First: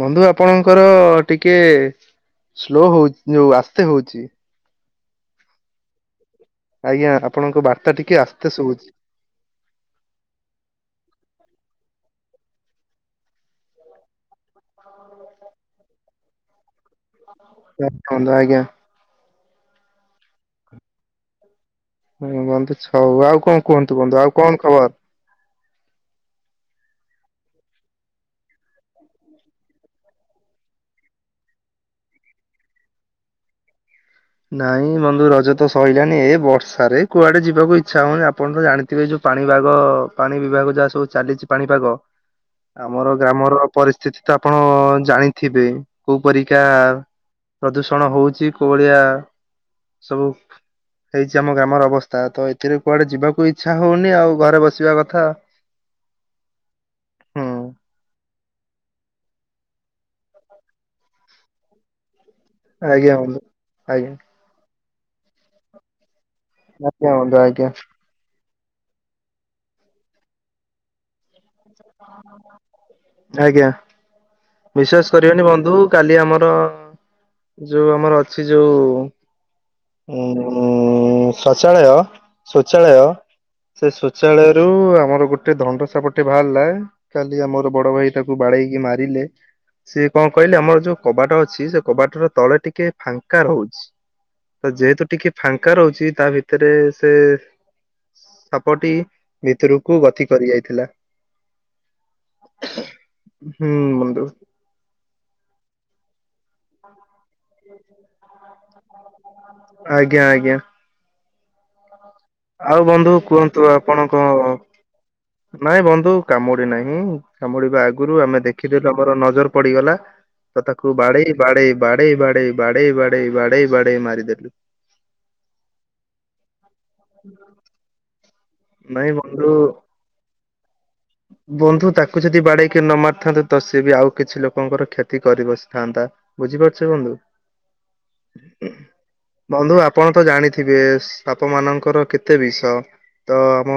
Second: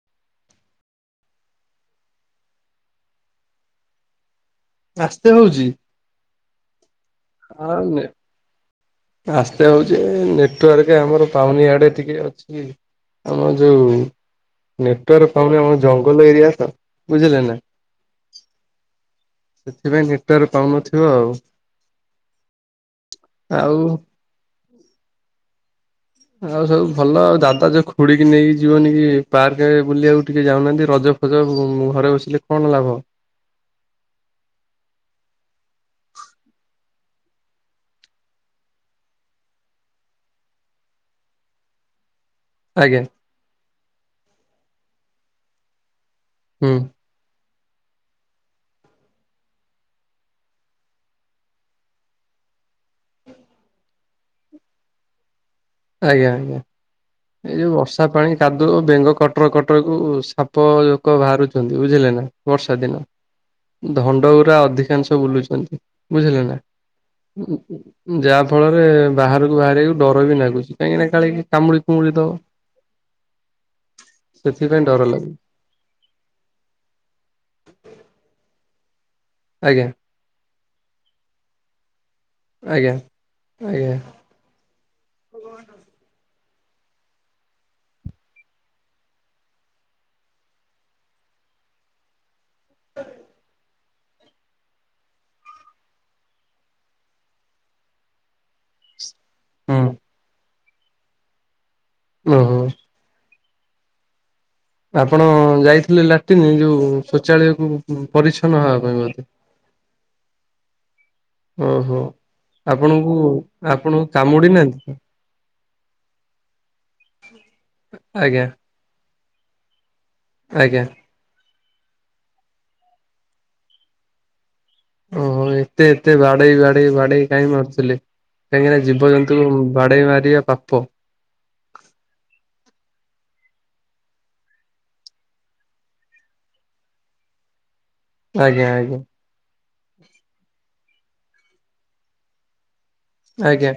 ବନ୍ଧୁ ଆପଣଙ୍କର ଟିକେ ସ୍ଲୋ ହଉ ଯୋଉ ଆସ୍ତେ ହଉଚି। ଆସ୍ତେ ହଉଚି? ଆଜ୍ଞା ଆପଣଙ୍କ ବାର୍ତ୍ତା ନେ ଟିକେ ଆସ୍ତେ ଶୁଭୁଛି। ଆସ୍ତେ ହଉଚି, ନେଟୱାର୍କ ଆମର ପାଉନି ଆଡେ ଟିକେ ଅଛି। ଆମ ଯୋଉ ନେଟୱାର୍କ ପାଉନି ଆମ ଜଙ୍ଗଲ ଏରିଆ ତ। ବୁଝିଲେ ନା ରଖନ୍ତୁ ଆଜ୍ଞା। ସେଥିପାଇଁ ନେଟୱର୍କ ପାଉନଥିବ ଆଉ। ହଁ ବନ୍ଧୁ ଛ ଆଉ କଣ କୁହନ୍ତୁ ବନ୍ଧୁ ଆଉ କଣ ଖବର? ଆଉ ସବୁ ଭଲ ଆଉ ଦାଦା ଯୋଉ ଖୁଡି କି ନେଇକି ଯିବନି କି ପାର୍କ ବୁଲି ଆଉ ଟିକେ ଯାଉନାହାନ୍ତି ରଜ [unintelligible] ଘରେ ବସିଲେ କଣ ଲାଭ। ନାଇଁ ବନ୍ଧୁ ରଜ ତ ସଇଲାଣି ଏ ବର୍ଷାରେ କୁଆଡେ ଯିବାକୁ ଇଚ୍ଛା ହଉନି ଆପଣ ତ ଜାଣି ଥିବେ ଯୋଉ ପାଣିପାଗ ପାଣି ବିଭାଗ ଯାହା ସବୁ ଚାଲିଚି ପାଣିପାଗ। ଆଜ୍ଞା ଆମର ଗ୍ରାମର ପରିସ୍ଥିତି ତ ଆପଣ ଜାଣିଥିବେ, କୋଉ ପରିକା ହୁଁ ପ୍ରଦୂଷଣ ହଉଚି, କୋଉଭଳିଆ ସବୁ ହେଇଚି ଆମ ଗ୍ରାମର ଅବସ୍ଥା, ତ ଏଥିରେ କୁଆଡେ ଯିବାକୁ ଇଚ୍ଛା ହଉନି ଆଉ ଘରେ ବସିବା କଥା। ଆଜ୍ଞା-ଆଜ୍ଞା। ହୁଁ ଏଇ ଯୋଉ ବର୍ଷା ପାଣି କାଦୁଅ ବେଙ୍ଗ କଟର କଟରକୁ ସାପ ଜୋକ ବାହାରୁଚିନ୍ତି ବୁଝିଲେ ନା। ବର୍ଷା ଦିନ ଆଜ୍ଞା ବନ୍ଧୁ ଆଜ୍ଞା ଧଣ୍ଡ ପୁରା ଅଧିକାଂଶ ବୁଲୁଚନ୍ତି ବୁଝିଲେ ନା। ଆଜ୍ଞା ବନ୍ଧୁ ଆଜ୍ଞା ଯାହା ଫଳରେ ବାହାରକୁ ବାହାରିବାକୁ ଡର ବି ଲାଗୁଚି, କାହିଁକି ନା କାଳେ କିଏ ଆଜ୍ଞା, ସେଥିପାଇଁ ଡର ବିଶ୍ଵାସ ଲାଗୁଛି କରିବେନି ବନ୍ଧୁ କାଲି ଆମର ଯୋଉ ଆମର ଅଛି ଯୋଉ ଆଜ୍ଞା। ଉଁ ଆଜ୍ଞା ଶୌଚାଳୟ-ଶୌଚାଳୟ ସେ ଆଜ୍ଞା। ଶୌଚାଳୟ ରୁ ଆମର ଗୋଟେ ଧଣ୍ଡ ସାପ ଟେ ବାହାରିଲା, କାଲି ଆମର ବଡ଼ ଭାଇ ତାକୁ ବାଡ଼େଇକି ମାରିଲେ। ସିଏ କଣ କହିଲେ ଆମର ଯୋଉ କବାଟ ଅଛି, ସେ କବାଟର ତଳେ ଟିକେ ଫାଙ୍କା ରହୁଛି। ତ ଯେହେତୁ ଟିକେ ଫାଙ୍କା ରହୁଚି, ତା ଭିତେରେ ସେ ସାପଟି ଭିତୁରକୁ ଗତି କରି ଯାଇଥିଲା। ହାଲୋ। ହୁଁ ବନ୍ଧୁ। ଆପଣ ଯାଇଥିଲେ ଲାଟ୍ରିନ୍, ଏଯୋଉ ଶୌଚାଳୟ କୁ? ପରିଚ୍ଛନ୍ନ ହେବା ପାଇଁ ବୋଧେ ଆଜ୍ଞା ଆଜ୍ଞା ଓହୋଃ। ଆଉ ବନ୍ଧୁ କୁହନ୍ତୁ ଆପଣଙ୍କ ନାହାନ୍ତି ତ? ନାଇଁ ବନ୍ଧୁ କାମୁଡ଼ି ନାହିଁ ମୁଁ କାମୁଡି଼ବା ଆଗୁରୁ ଆମେ ଆଜ୍ଞା ଦେଖି ଏଥି ତମର ନଜର ପଡ଼ିଗଲା ତ ଆଜ୍ଞା ତାକୁ ବାଡ଼େଇ ବାଡ଼େଇ ବାଡ଼େଇ ବାଡ଼େଇ ବାଡ଼େଇ ବାଡ଼େଇ ବାଡ଼େଇ ବାଡ଼େଇ ମାରି ଦେଲୁ। ଓହୋ ଏତେ ଏତେ ବାଡ଼େଇ ବାଡ଼େଇ ବାଡ଼େଇ କାହିଁ ମାରୁଥୁଲେ? କାହିଁକି ନା ନାଇଁ ଜୀବଜନ୍ତୁ ବନ୍ଧୁ ବାଡ଼େଇ ମାରିବା ପାପ। ବନ୍ଧୁ ତାକୁ ଯଦି ବାଡ଼େଇ କି ନମାରି ଥାନ୍ତୁ ତ ସିଏ ବି ଆଉ କିଛି ଲୋକଙ୍କର କ୍ଷତି କରି ବସିଥାନ୍ତା। ବୁଝିପାରୁଛ ବନ୍ଧୁ? ଆଜ୍ଞା ଆଜ୍ଞା। ବନ୍ଧୁ ଆପଣ ତ ଜାଣିଥିବେ ସାପମାନଙ୍କର କେତେ ବିଷ। ତ ଆଜ୍ଞା। ଆମ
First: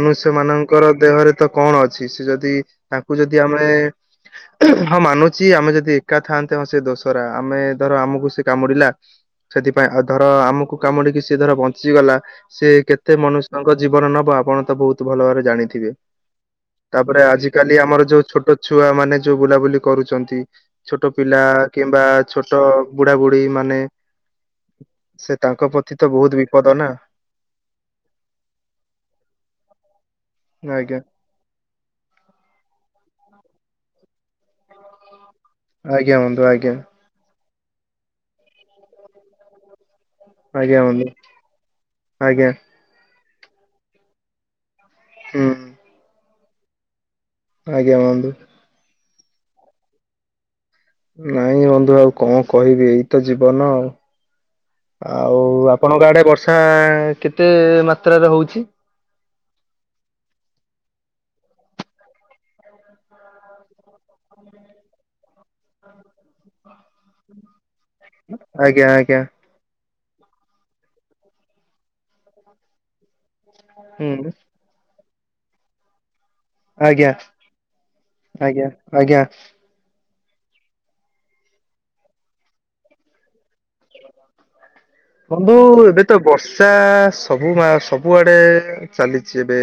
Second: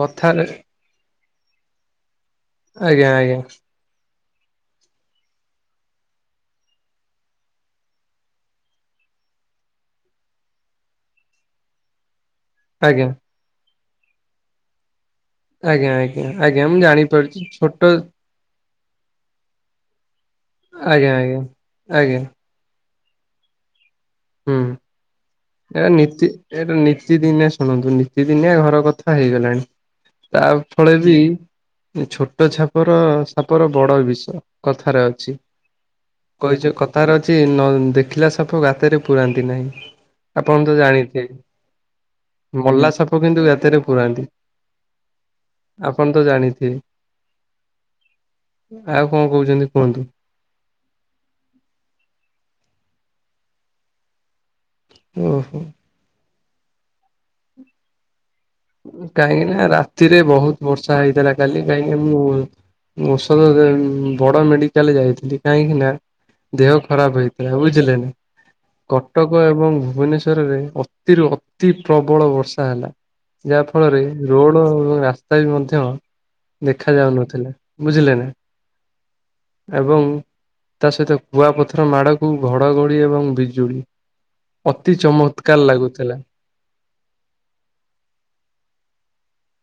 କଥାରେ ଙ୍କର ଦେହରେ ତ କଣ ଅଛି ସେ ଯଦି ଆଜ୍ଞା ତାଙ୍କୁ ଆଜ୍ଞା ଯଦି ଆମେ [inaudible] ହଁ ମାନୁଚି ଆମେ ଯଦି ଏକା ଥାଆନ୍ତେ ହଁ ସେ ଦୋସରା ଆମେ ଧର ଆମୁକୁ ସେ କାମୁଡ଼ିଲା ସେଥିପାଇଁ ଆଉ ଧର ଆମୁକୁ କାମୁଡ଼ି କି ସିଏ ଧର ବଞ୍ଚିଗଲା ସେ ଆଜ୍ଞା କେତେ ମନୁଷ୍ୟଙ୍କ ଜୀବନ ନବ ଆପଣ ତ ବହୁତ ଭଲ ଭାବରେ ଜାଣିଥିବେ। ଆଜ୍ଞା ଆଜ୍ଞା। ଆଜ୍ଞା ମୁଁ ତାପରେ ଜାଣିପାରୁଛି ଆଜି କାଲି ଛୋଟ ଆମର ଯୋଉ ଛୋଟ ଛୁଆମାନେ ଯୋଉ ବୁଲାବୁଲି କରୁଛନ୍ତି। ଛୋଟ ଆଜ୍ଞା ପିଲା ଆଜ୍ଞା କିମ୍ବା ଆଜ୍ଞା ଛୋଟ ବୁଢ଼ାବୁଢ଼ୀ ମାନେ ହୁଁ ସେ ତାଙ୍କ ପ୍ରତି ତ ବହୁତ ବିପଦ ନାଁ। ତି ଦିନେ ଶୁଣନ୍ତୁ ନିତି ଦିନିଆ ଘର କଥା ହେଇଗଲାଣି ତା ଆଜ୍ଞା ଫଳେ ବି ନି ଛୋଟ ଛାପର ସାପର ବଡ଼ ବିଷ କଥାରେ ଅଛି। ଆଜ୍ଞା ବନ୍ଧୁ ଆଜ୍ଞା। ତାରେ ଅଛି ନ ଦେଖିଲା ସାପ ଗାତରେ ପୁରାନ୍ତି ନାହିଁ। ଆପଣ ତ ଆଜ୍ଞା ବନ୍ଧୁ ଜାଣିଥିବେ ଆଜ୍ଞା ମଲା ସାପ କିନ୍ତୁ ଗାତରେ ପୁରାନ୍ତି। ହୁଁ। ଆପଣ ତ ଜାଣିଥିବେ। ଆଜ୍ଞା ବନ୍ଧୁ। ଆଉ କଁ କୋହୁଚନ୍ତି କୁହନ୍ତୁ? ନାଇଁ ବନ୍ଧୁ ଆଉ କଁ କହିବି ଏଇତ ଜୀବନ ଆଉ। ଆଉ ଓହୋ। ଆପଣଙ୍କ ଆଡ଼େ ବର୍ଷା କେତେ ମାତ୍ରାରେ ହୋଉଛି? କାହିଁକି ନା ରାତିରେ ବହୁତ ବର୍ଷା ହେଇଥିଲା କାଲି କାହିଁକି ମୁଁ ଔଷଧ ଯେ ବଡ଼ ମେଡ଼ିକାଲ୍ ଯାଇଥିଲି କାହିଁକି ନା ଦେହ ଖରାପ ହେଇଥିଲା ବୁଝିଲେ ନା? ଆଜ୍ଞା ଆଜ୍ଞା କଟକ ଏବଂ ଭୁବନେଶ୍ ତରରେ ଅତିରୁ ଅତି ପ୍ରବଳ ବର୍ଷା ହେଲା। ଯାହା ଫଳରେ ହୁଁ ରୋଡ଼ ରାସ୍ତା ବି ମଧ୍ୟ ଦେଖା ଆଜ୍ଞା ଯାଉନଥିଲା। ବୁଝିଲେ ନା? ଆଜ୍ଞା ଆଜ୍ଞା ଏବଂ ତା ସହିତ କୁଆ ପଥର ମାଡ଼କୁ ଘଡ଼ଘଡ଼ି ଏବଂ ବିଜୁଳି। ଅତି ଚମତ୍କାର ଲାଗୁଥିଲା ଚା ସବୁ ମା ସବୁଆଡ଼େ ଚାଲିଚି ଏବେ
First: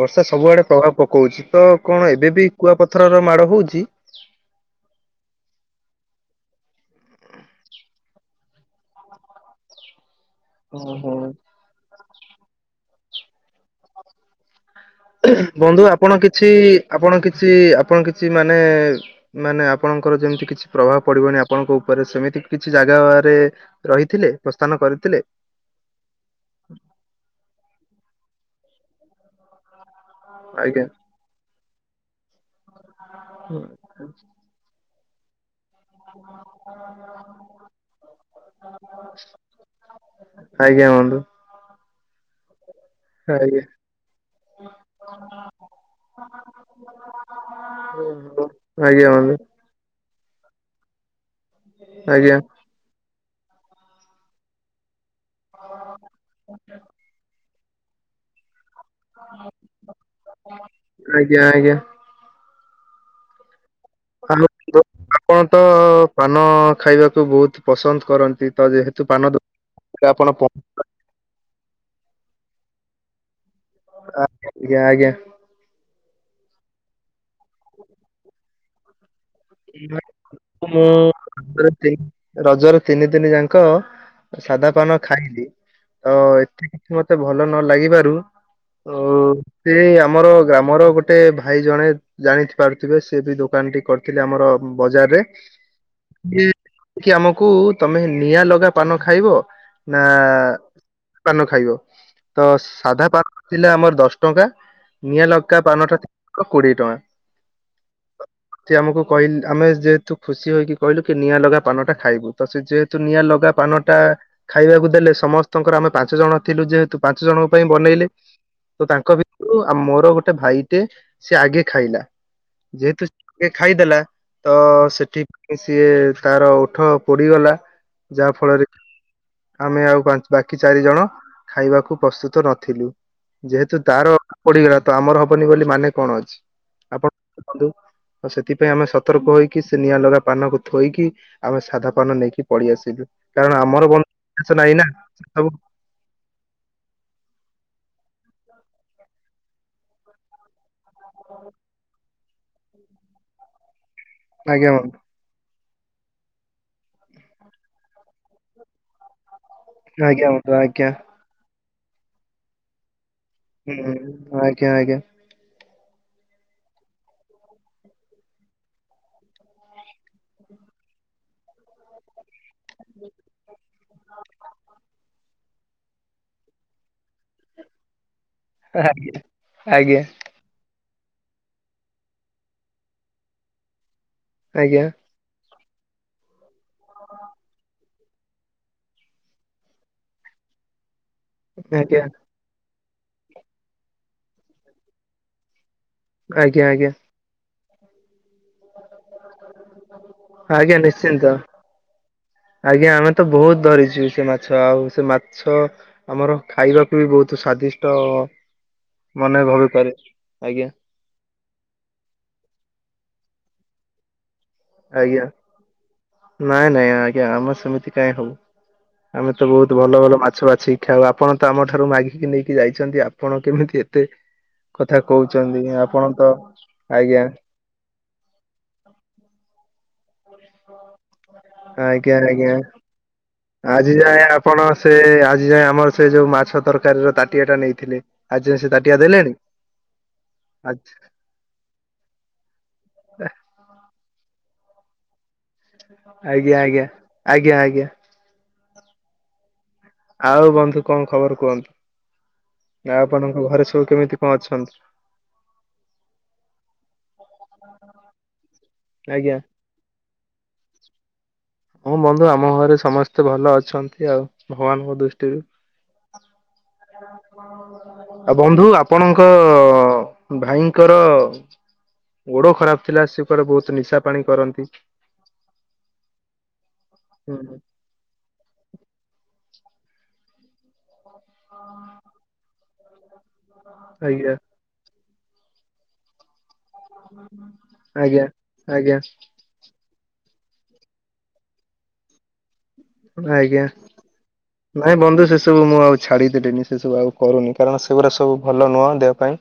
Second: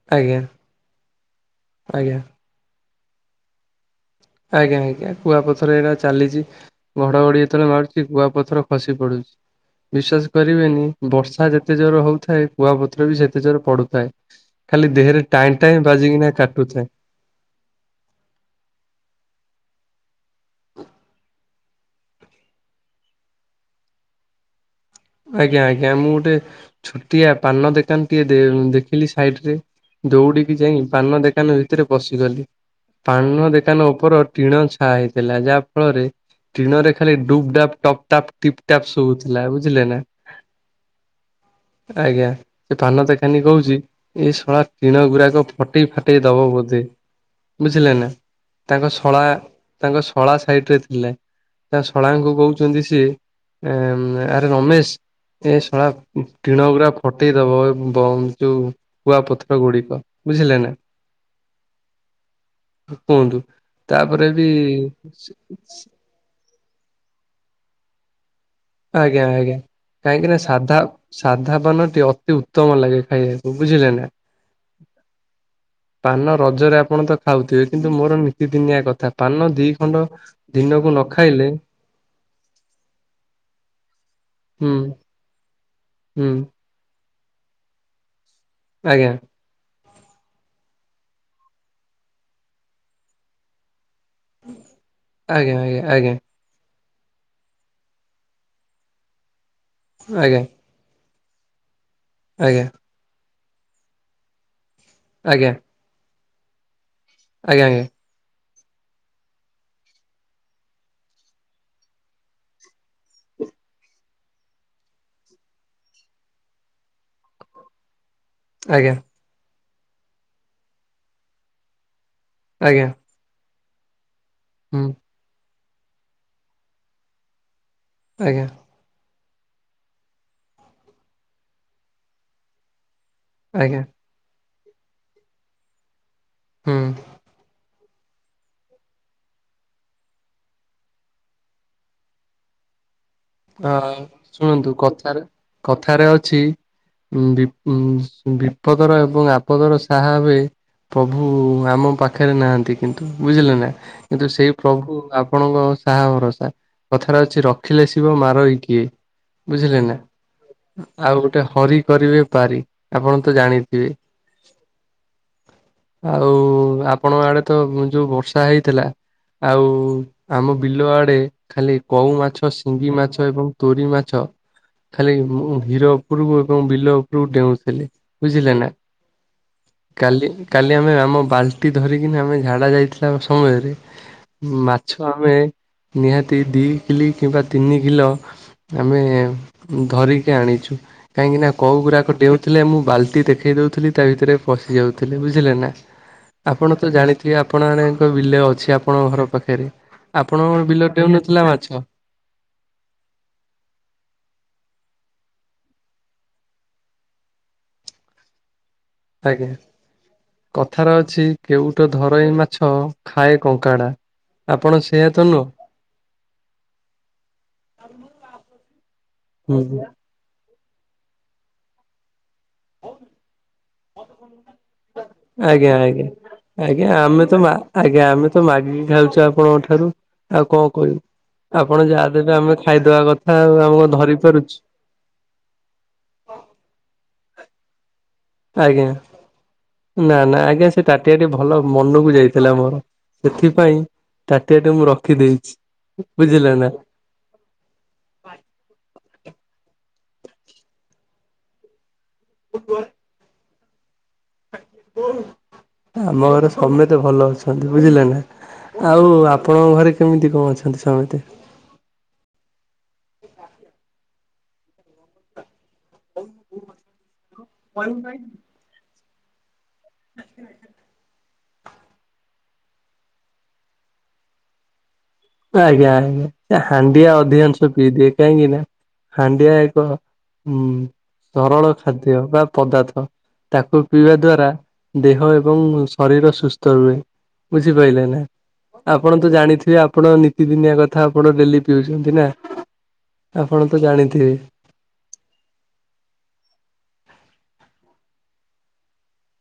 ବର୍ଷା ଆଜ୍ଞା ସବୁଆଡ଼େ ପ ଆ ପକଉଚି ତ କଣ ଆଜ୍ଞା। ଏବେ ବି କୁଆପଥରର ମାଡ଼ ହଉଚି? ଆଜ୍ଞା ଆଜ୍ଞା କୁଆପଥର ଏଇନା ଚାଲିଚି। ଘଡ଼ଘଡ଼ି ଏଥର ମାରୁଚି କୁଆ ପଥର ଖସି ପଡ଼ୁଚି। ବିଶ୍ୱାସ କରିବେନି ଓହୋ ବର୍ଷା ଯେତେ ଜୋର ହଉଥାଏ କୁଆ ପଥର ବି ସେତେ ଜୋରେ ପଡ଼ୁଥାଏ ଖାଲି ଦେହରେ ଟାଏଁ ଟାଏଁ ବାଜିକିନା କାଟୁଥାଏ। ସିଏ ଆପଣ କିଛି ମାନେ। ମାନେ ଆପଣଙ୍କର ଯେମିତି କିଛି ପ୍ରଭାବ ପଡିବନି ଆପଣଙ୍କ ଉପରେ ସେମିତି କିଛି ଜାଗାରେ। ରହିଥିଲେ ପ୍ରସ୍ଥାନ କରିଥିଲେ। ଆଜ୍ଞା ଆଜ୍ଞା ମୁଁ ଗୋଟେ ଛୋଟିଆ ପାନ ଦୋକାନଟିଏ ଦେଖିଲି ସାଇଟିରେ। ଦୌଡ଼ିକି ଯାଇ ଆଜ୍ଞା ପାନ ଦୋକାନ ଭିତରେ ପଶିଗଲି ପାନ ଦୋକାନ ଉପର ଟିଣ। ହେଇଥିଲା ଯାହା ଫଳରେ ଟିଣରେ ଖାଲି ଡୁ୍ପ୍ ଡ଼ାପ୍ ଟପ୍ ଟାପ ଟିପ୍ ଟାପ୍ ଶୁଭୁଥିଲା ବୁଝିଲ। ଆଜ୍ଞା। ପାନ ଦୋକାନୀ ଆଜ୍ଞା କହୁଛି ଏ ଶଳା ଟିଣ ଗୁରାକ ଫଟେଇ ଫାଟେଇ ଦବ ବୋଧେ। ବୁଝିଲେ ନା ତାଙ୍କ ଆଜ୍ଞା ଶଳା। ବନ୍ଧୁ ତାଙ୍କ ଶଳା ସାଇଟ୍ ରେ ଥିଲେ ତାଙ୍କ ଶଳା ଙ୍କୁ ଆଜ୍ଞା କହୁଛନ୍ତି ସିଏ। ରମେଶ୍ ଏ ସଳା ଟିଣ ଗୁରା ଫଟେଇଦବ ବ ଯୋଉଁ। କୁଆପଥର ଗୁଡିକ ବୁଝିଲେ ନା। ଆଜ୍ଞା ଆଜ୍ଞା କୁହନ୍ତୁ ତାପରେ ଆଉ ବି। ବନ୍ଧୁ, ଆପଣ ତ ପାନ ଖାଇବାକୁ ବହୁତ ପସନ୍ଦ କରନ୍ତି ତ ଯେହେତୁ ପାନ ଆପଣ। ସାଧାପାନଟି ଅତି ଉତ୍ତମ ଲାଗେ ଖାଇବାକୁ ବୁଝିଲେ ନା ଆଜ୍ଞା ଆଜ୍ଞା ପାନ ରଜରେ ଆପଣ ତ ଖାଉଥିବେ କିନ୍ତୁ ମୋର ନିତିଦିନିଆ କଥା ପାନ। ଦି ଖଣ୍ଡ ମୁଁ ଦିନକୁ ନ ଖାଇଲେ। ରଜରେ ରଜର ତିନି ଦିନି ଯାଙ୍କ ସାଧା ହୁଁ ପାନ ଖାଇଲି। ତ ହୁଁ ଏଠି କିଛି ମତେ ଭଲ ନ ଲାଗିବାରୁ ତ। ଆଜ୍ଞା ସେ ଆମର ଗ୍ରାମର ଗୋଟେ ଭାଇ ଜଣେ ଜାଣିପାରୁଥିବେ ସେ ବି ଦୋକାନ ଟି କରି। ଥିଲେ ଆମର ବଜାରରେ। ଆଜ୍ଞା ଆଜ୍ଞା ସିଏ ଆମକୁ ତମେ ନିଆଁ ଲଗା ପାନ ଖାଇବ ନା। ଆଜ୍ଞା ପାନ ଖାଇବ ତ ଆଜ୍ଞା ସାଧା ପାନ ଥିଲା ଆମର ଦଶ ଟଙ୍କା ନିଆଁ ଲଗା ପାନଟା ତ କୋଡ଼ିଏ ଟଙ୍କା। ଆଜ୍ଞା ଆଜ୍ଞା। ସେ ଆମକୁ କହିଲ ଆମେ ଯେହେତୁ ଖୁସି ହେଇକି କହିଲୁ କି ନିଆଁ ଲଗା ପାନଟା ଖାଇବୁ ତ ସେ ଯେହତୁ। ତ ନିଆଁ ଲଗା ପାନ ଟା। ଖାଇବାକୁ ଦେଲେ ସମସ୍ତଙ୍କର ଆମେ ପାଞ୍ଚ ଜଣ ଥିଲୁ ଯେହେତୁ ପାଞ୍ଚ ଜଣଙ୍କ ପାଇଁ ବନେଇଲେ। ତ ଆଜ୍ଞା ତାଙ୍କ ଭିତରୁ ମୋର ଗୋଟେ ଭାଇଟେ ସେ ଆଗେ ଖାଇଲା ଆଜ୍ଞା ଆଜ୍ଞା ଯେହେତୁ ସେ ଖାଇଦେଲା ତ ହୁଁ ସେଠି ସିଏ ତାର ଓଠ ପୋଡିଗଲା। ଯାହା ଆଜ୍ଞା ଫଳରେ କି। ଆମେ ଆଉ ପାଞ୍ଚ ବାକି ଚାରି ଜଣ ଖାଇବାକୁ ପ୍ରସ୍ତୁତ ନଥିଲୁ। ଯେହେତୁ ଆଜ୍ଞା ତାର ପୋଡିଗଲା ତ ଆମର ହବନି ବୋଲି ମାନେ କଣ ଅଛି ହୁଁ ଆପଣ। ଆଉ ସେଥିପାଇଁ ଆମେ ସତର୍କ ହେଇକି ସେ ନିଆଁ ଲଗା ପାନକୁ ଥୋଇକି ଆମେ ସାଧା ପାନ ନେଇକି ପଲେଇଆସିଲୁ କାରଣ ଅ ଆମର ବଷ ଶୁଣନ୍ତୁ ନାଇଁ ନା କଥାରେ ସେ ସବୁ। କଥାରେ ଅଛି ବିପ ବିପଦର ଏବଂ ଆପଦର ସାହା ଭାବେ। ପ୍ରଭୁ ଆମ ପାଖରେ ନାହାନ୍ତି କିନ୍ତୁ ବୁଝିଲେ ନା। କିନ୍ତୁ ସେଇ ଆଜ୍ଞା ପ୍ରଭୁ ବନ୍ଧୁ ଆପଣଙ୍କ ସାହା ଭରସା କଥାଟା ଅଛି ରଖିଲେ ସେ। ଶିବ ମାରିବ କିଏ ବୁଝିଲେ ନା ଆଜ୍ଞା ବନ୍ଧୁ ଆଜ୍ଞା ଆଉ ଗୋଟେ ହରି କରିବେ ପାରି। ଆପଣ ତ ହୁଁ ଜାଣିଥିବେ। ଆଜ୍ଞା ଆଜ୍ଞା ଆଉ ଆପଣଙ୍କ ଆଡେ ତ ଯୋଉଁ ବର୍ଷା ହେଇଥିଲା ଆଉ ଆମ ବିଲ ଆଡେ ଖାଲି କଉ ମାଛ। ଶିଙ୍ଗି ମାଛ ଏବଂ ତୋଡି ମାଛ ଖାଲି ହିର। ଉପରକୁ ଏବଂ ବିଲ ଉପରକୁ ଡେଉଁଥିଲେ। ବୁଝିଲେ ନା ଆଜ୍ଞା ଆଜ୍ଞା କାଲି। କାଲି ଆମେ ଆମ ବାଲ୍ଟି ଧରିକିନି ଆମେ ଝାଡ଼ା ଯାଇଥିଲା ସମୟରେ ଆଜ୍ଞା ମାଛ। ଆମେ ନିହାତି ଦି କିଲି କିମ୍ବା ତିନି କିଲୋ ଆମେ ଧରିକି ଆଣିଚୁ। କାହିଁକିନା କଉ ଆଜ୍ଞା ଗୁରାକ ଡେଉଁ ଥିଲେ ମୁଁ ବାଲ୍ଟି ଦେଖଉଥିଲି ତା ଭିତରେ ପଶି ଯାଉଥିଲେ। ବୁଝିଲେ ନା। ଆଜ୍ଞା ଆପଣ ଆଜ୍ଞା ତ ଜାଣି କିଏ ଆପଣଙ୍କ ମାନଙ୍କ ବିଲ ଅଛି ଆପଣଙ୍କ ଘର ପାଖରେ। ଆପଣଙ୍କ ଆଜ୍ଞା ବିଲ ନିଶ୍ଚିନ୍ତ। ଡେଉଁନଥିଲା ମାଛ? ଆଜ୍ଞା। ଆମେ ତ ବହୁତ୍ ଧରିଚର ସେ ମାଛ। ଆଉ ସେ ମାଛ ଆମର ଖାଇବାକୁ ବି ବହୁତ ସ୍ଵାଦିଷ୍ଟ। ମନେ ଭବେ ପାରେ। ଆଜ୍ଞା। କଥା ରେ ଅଛି କେଉଁଟ ଧରଇ ମାଛ, ଖାଏ କଙ୍କଡା। ଆପଣ ସେଇଆ ତ ଆଜ୍ଞା ନୁହଁ? ନାଇଁ, ନାଇଁ ଆଜ୍ଞା। ଆମର ସେମିତି କାଇଁ ହବୁ। ଆମେ ତ ହୁଁ ବହୁତ ହୁଁ ଭଲ, ଭଲ ମାଛ ବାଛି ଖାଉ। ଆପଣ ଆମଠାରୁ ମାଗିକି ନେଇ କି ଯାଇଛନ୍ତି। ଆପଣ କେମିତି ଏତେ କଥା କହୁଛନ୍ତି। ଆଜ୍ଞା ଆଜ୍ଞା। ଆପଣ ତ ଆଜ୍ଞା ଆମେ ତ ମା ଆଜ୍ଞା। ଆମେ ତ ମାଗିକି ଖାଉଚୁ ଆପଣଙ୍କ ଠାରୁ। ଆଉ କଣ କହିବୁ। ଆପଣ ଯାହା ଆଜ୍ଞା ଦେବେ ଆଜ୍ଞା ଆମେ ଖାଇଦବା କଥା ଆଉ। ଆମେ କଣ ଆଜି ଧରି ଯାଏ ପାରୁଚୁ। ଆପଣ ସେ ଆଜି ଯାଏ ଆମର ସେ ଯୋଉ ମାଛ ତରକାରୀର ତାଟିଆ ଟା ନେଇଥିଲେ। ଆଜି ଯାଏ ସେ ଆଜ୍ଞା। ତାଟିଆ ଦେଲେଣି? ନା, ନା ଆଜ୍ଞା ସେ ଆଜି ତାଟିଆଟି ଭ ଭଲ ମନକୁ ଯାଇଥିଲା ମୋର। ସେଥିପାଇଁ ତାଟିଆଟି ମୁଁ ରଖିଦେଇଚି। ଆଜ୍ଞା ଆଜ୍ଞା। ଆଜ୍ଞା ଆଜ୍ଞା। ଆଉ ବନ୍ଧୁ କଣ ଖବର କୁହନ୍ତୁ? [unintelligible] ଆଉ ଆପଣଙ୍କ ଘରେ ସବୁ କେମିତି କଣ ଅଛନ୍ତି? ଆମ ଘରେ ସମେତେ ଭଲ ଅଛନ୍ତି। ବୁଝିଲେ ନା? ଆଉ ଆଜ୍ଞା ଆପଣଙ୍କ ଘରେ କେମିତି କଣ ଅଛନ୍ତି ସମେତେ? ହଁ, ବନ୍ଧୁ ଆମ ଘରେ ସମସ୍ତେ ଭଲ ଅଛନ୍ତି ଆଉ। ଭଗବାନଙ୍କ ଦୃଷ୍ଟିରୁ। ଆ ବନ୍ଧୁ ଆପଣଙ୍କ ଭାଇଙ୍କର ଗୋଡ ଖରାପ ଥିଲା, ସେ କୁଆଡ଼େ ବହୁତ ନିଶା ପାଣି କରନ୍ତି। ଆଜ୍ଞା ଆଜ୍ଞା। ସେ ହାଣ୍ଡିଆ ଅଧିକାଂଶ ପିଇଦିଏ। କାହିଁକି ନା ହାଣ୍ଡିଆ ଏକ ଉଁ ସରଳ ଖାଦ୍ୟ। ବା ପଦାର୍ଥ। ତାକୁ ପିଇବା ଆଜ୍ଞା ଦ୍ଵାରା ଦେହ ଏବଂ ଶରୀର ସୁସ୍ ସ୍ଥ ରୁହେ। ବୁଝିପାରିଲେ ନା? ଆଜ୍ଞା ଆଜ୍ଞା ଆପଣ ତ ଜାଣିଥିବେ ଆପଣଙ୍କ ନୀତିଦିନିଆ କଥା ଆପଣ ଡେଲି ପିଉଛନ୍ତି ନା। ଆଜ୍ଞା। ଆପଣ ତ ଜାଣିଥିବେ ନାଇଁ ବନ୍ଧୁ ସେ ସବୁ ମୁଁ ଆଉ ଛାଡିଦେଲିଣି। ସେସବୁ ଆଉ କରୁନି। କାରଣ ସେଗୁଡା ସବୁ ଭଲ ନୁହଁ ଦେହ ପାଇଁ।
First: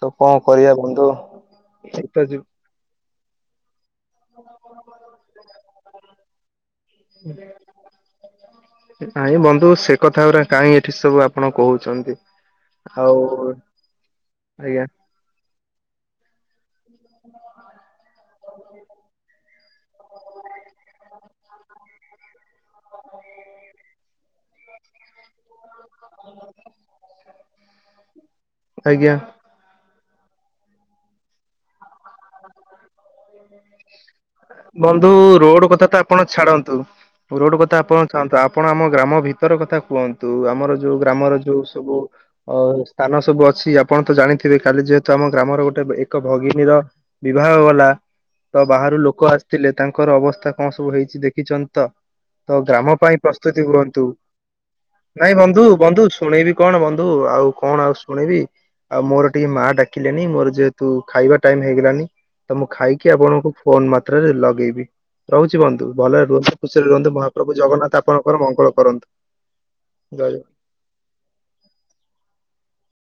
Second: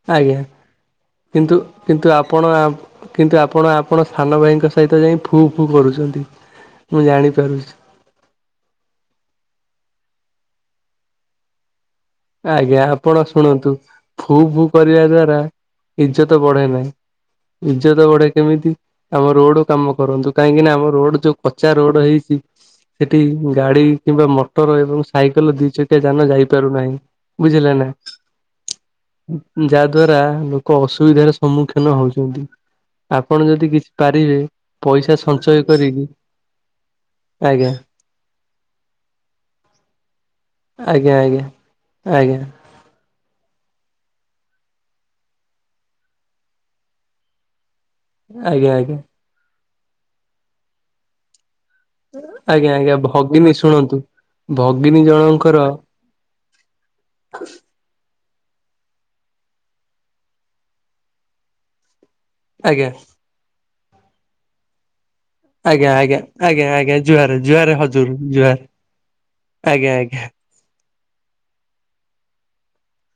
ତ କଣ ଆଜ୍ଞା। କରିବା ବନ୍ଧୁ କିନ୍ତୁ, କିନ୍ତୁ ଏଇତ ଜୀବନ ଆପଣ ଆ କିନ୍ତୁ, ଆପଣ ଆପଣଙ୍କ ସାନ ଭାଇଙ୍କ ସହିତ ଯାଇ ଫୁ, ଫୁ କରୁଛନ୍ତି। ମୁଁ ଜାଣିପାରୁଛି। [inaudible] ନାଇଁ ବନ୍ଧୁ ସେ କଥା ଗୁରା କାଇଁ ଏଠି ସବୁ ଆପଣ କହୁଛନ୍ତି। ଆଜ୍ଞା। ଆଉ ଆପଣ ଶୁଣନ୍ତୁ ଫୁ ଫୁ ଆଜ୍ଞା କରିବା ଦ୍ଵାରା ଇଜ୍ଜତ ବଢେ ନାହିଁ। ଇଜ୍ଜତ ବଢେ କେମିତି? ଆମ ରୋଡ କାମ କରନ୍ତୁ। କାହିଁକି ନା ଆମ ରୋଡ ଯୋଉ କଚା ରୋଡ ହେଇଚି ସେଠି ଗାଡି କିମ୍ବା ମୋଟର ଏବଂ ସାଇକେଲ ଦି ଚକି ଯାନ ଯାଇପାରୁନାହିଁ। ବୁଝିଲେ ନା? ଆଜ୍ଞା। ଯାହା ଦ୍ୱାରା ଲୋକ ଅସୁବିଧାର ସମ୍ମୁଖୀନ ହଉଛନ୍ତି, ଆପଣ ଯଦି କିଛି ପାରିବେ ବନ୍ଧୁ ପଇସା ସଞ୍ଚୟ ରୋଡ କଥା ତ କରିକି ଆପଣ ଛାଡନ୍ତୁ। ରୋଡ ଆଜ୍ଞା କଥା ଆପଣ ଛାଆନ୍ତୁ, ଆପଣ ଆମ ଗ୍ରାମ ଭିତର କଥା କୁହନ୍ତୁ, ଆମର ଯୋଉ ଆଜ୍ଞା ଗ୍ରାମର ଆଜ୍ଞା ଯୋଉ ସବୁ ଆଜ୍ଞା ଅ ସ୍ଥାନ ସବୁ ଅଛି, ଆପଣ ତ ଜାଣିଥିବେ କାଲି ଯେହେତୁ ଆମ ଗ୍ରାମର ଗୋଟେ ଏକ ଭଗିନୀର ବିବାହ ଗଲା। ତ ଆଜ୍ଞା ଆଜ୍ଞା ବାହାରୁ ଲୋକ ଆସିଥିଲେ ତାଙ୍କର ଅବସ୍ଥା କଣ ସବୁ ହେଇଛି ଦେଖିଚନ୍ତି ତ? ତ ଆଜ୍ଞା ଗ୍ରାମ ଆଜ୍ଞା ପାଇଁ ଭଗିନୀ ପ୍ରସ୍ତୁତି ଶୁଣନ୍ତୁ ହୁଅନ୍ତୁ। ଭଗିନୀ ନାଇଁ ଜଣଙ୍କର ବନ୍ଧୁ ବନ୍ଧୁ ଶୁଣେଇବି କଣ ବନ୍ଧୁ ଆଉ କଣ ଆଉ ଶୁଣେଇବି। ଆଉ ମୋର ଟିକେ ମା ଡାକିଲେନି ମୋର ଯେହେତୁ ଖାଇବା ଟାଇମ ହେଇଗଲାନି ତ ମୁଁ ଆଜ୍ଞା ଖାଇକି ଆପଣଙ୍କୁ ଫୋନ୍ ମାତ୍ରାରେ ଲଗେଇବି। ରହୁଛି ବନ୍ଧୁ ଆଜ୍ଞା ଆଜ୍ଞା ଭଲରେ ରୁହନ୍ତୁ ଆଜ୍ଞା ଖୁସିରେ ଆଜ୍ଞା ରୁହନ୍ତୁ ଜୁହାର ମହାପ୍ରଭୁ ଜୁହାର ଜଗନ୍ନାଥ ହଜୁର ଆପଣଙ୍କର ଜୁହାର ମଙ୍ଗଳ କରନ୍ତୁ। ଆଜ୍ଞା ଜୟ ଆଜ୍ଞା। ଜଗନ୍ନାଥ।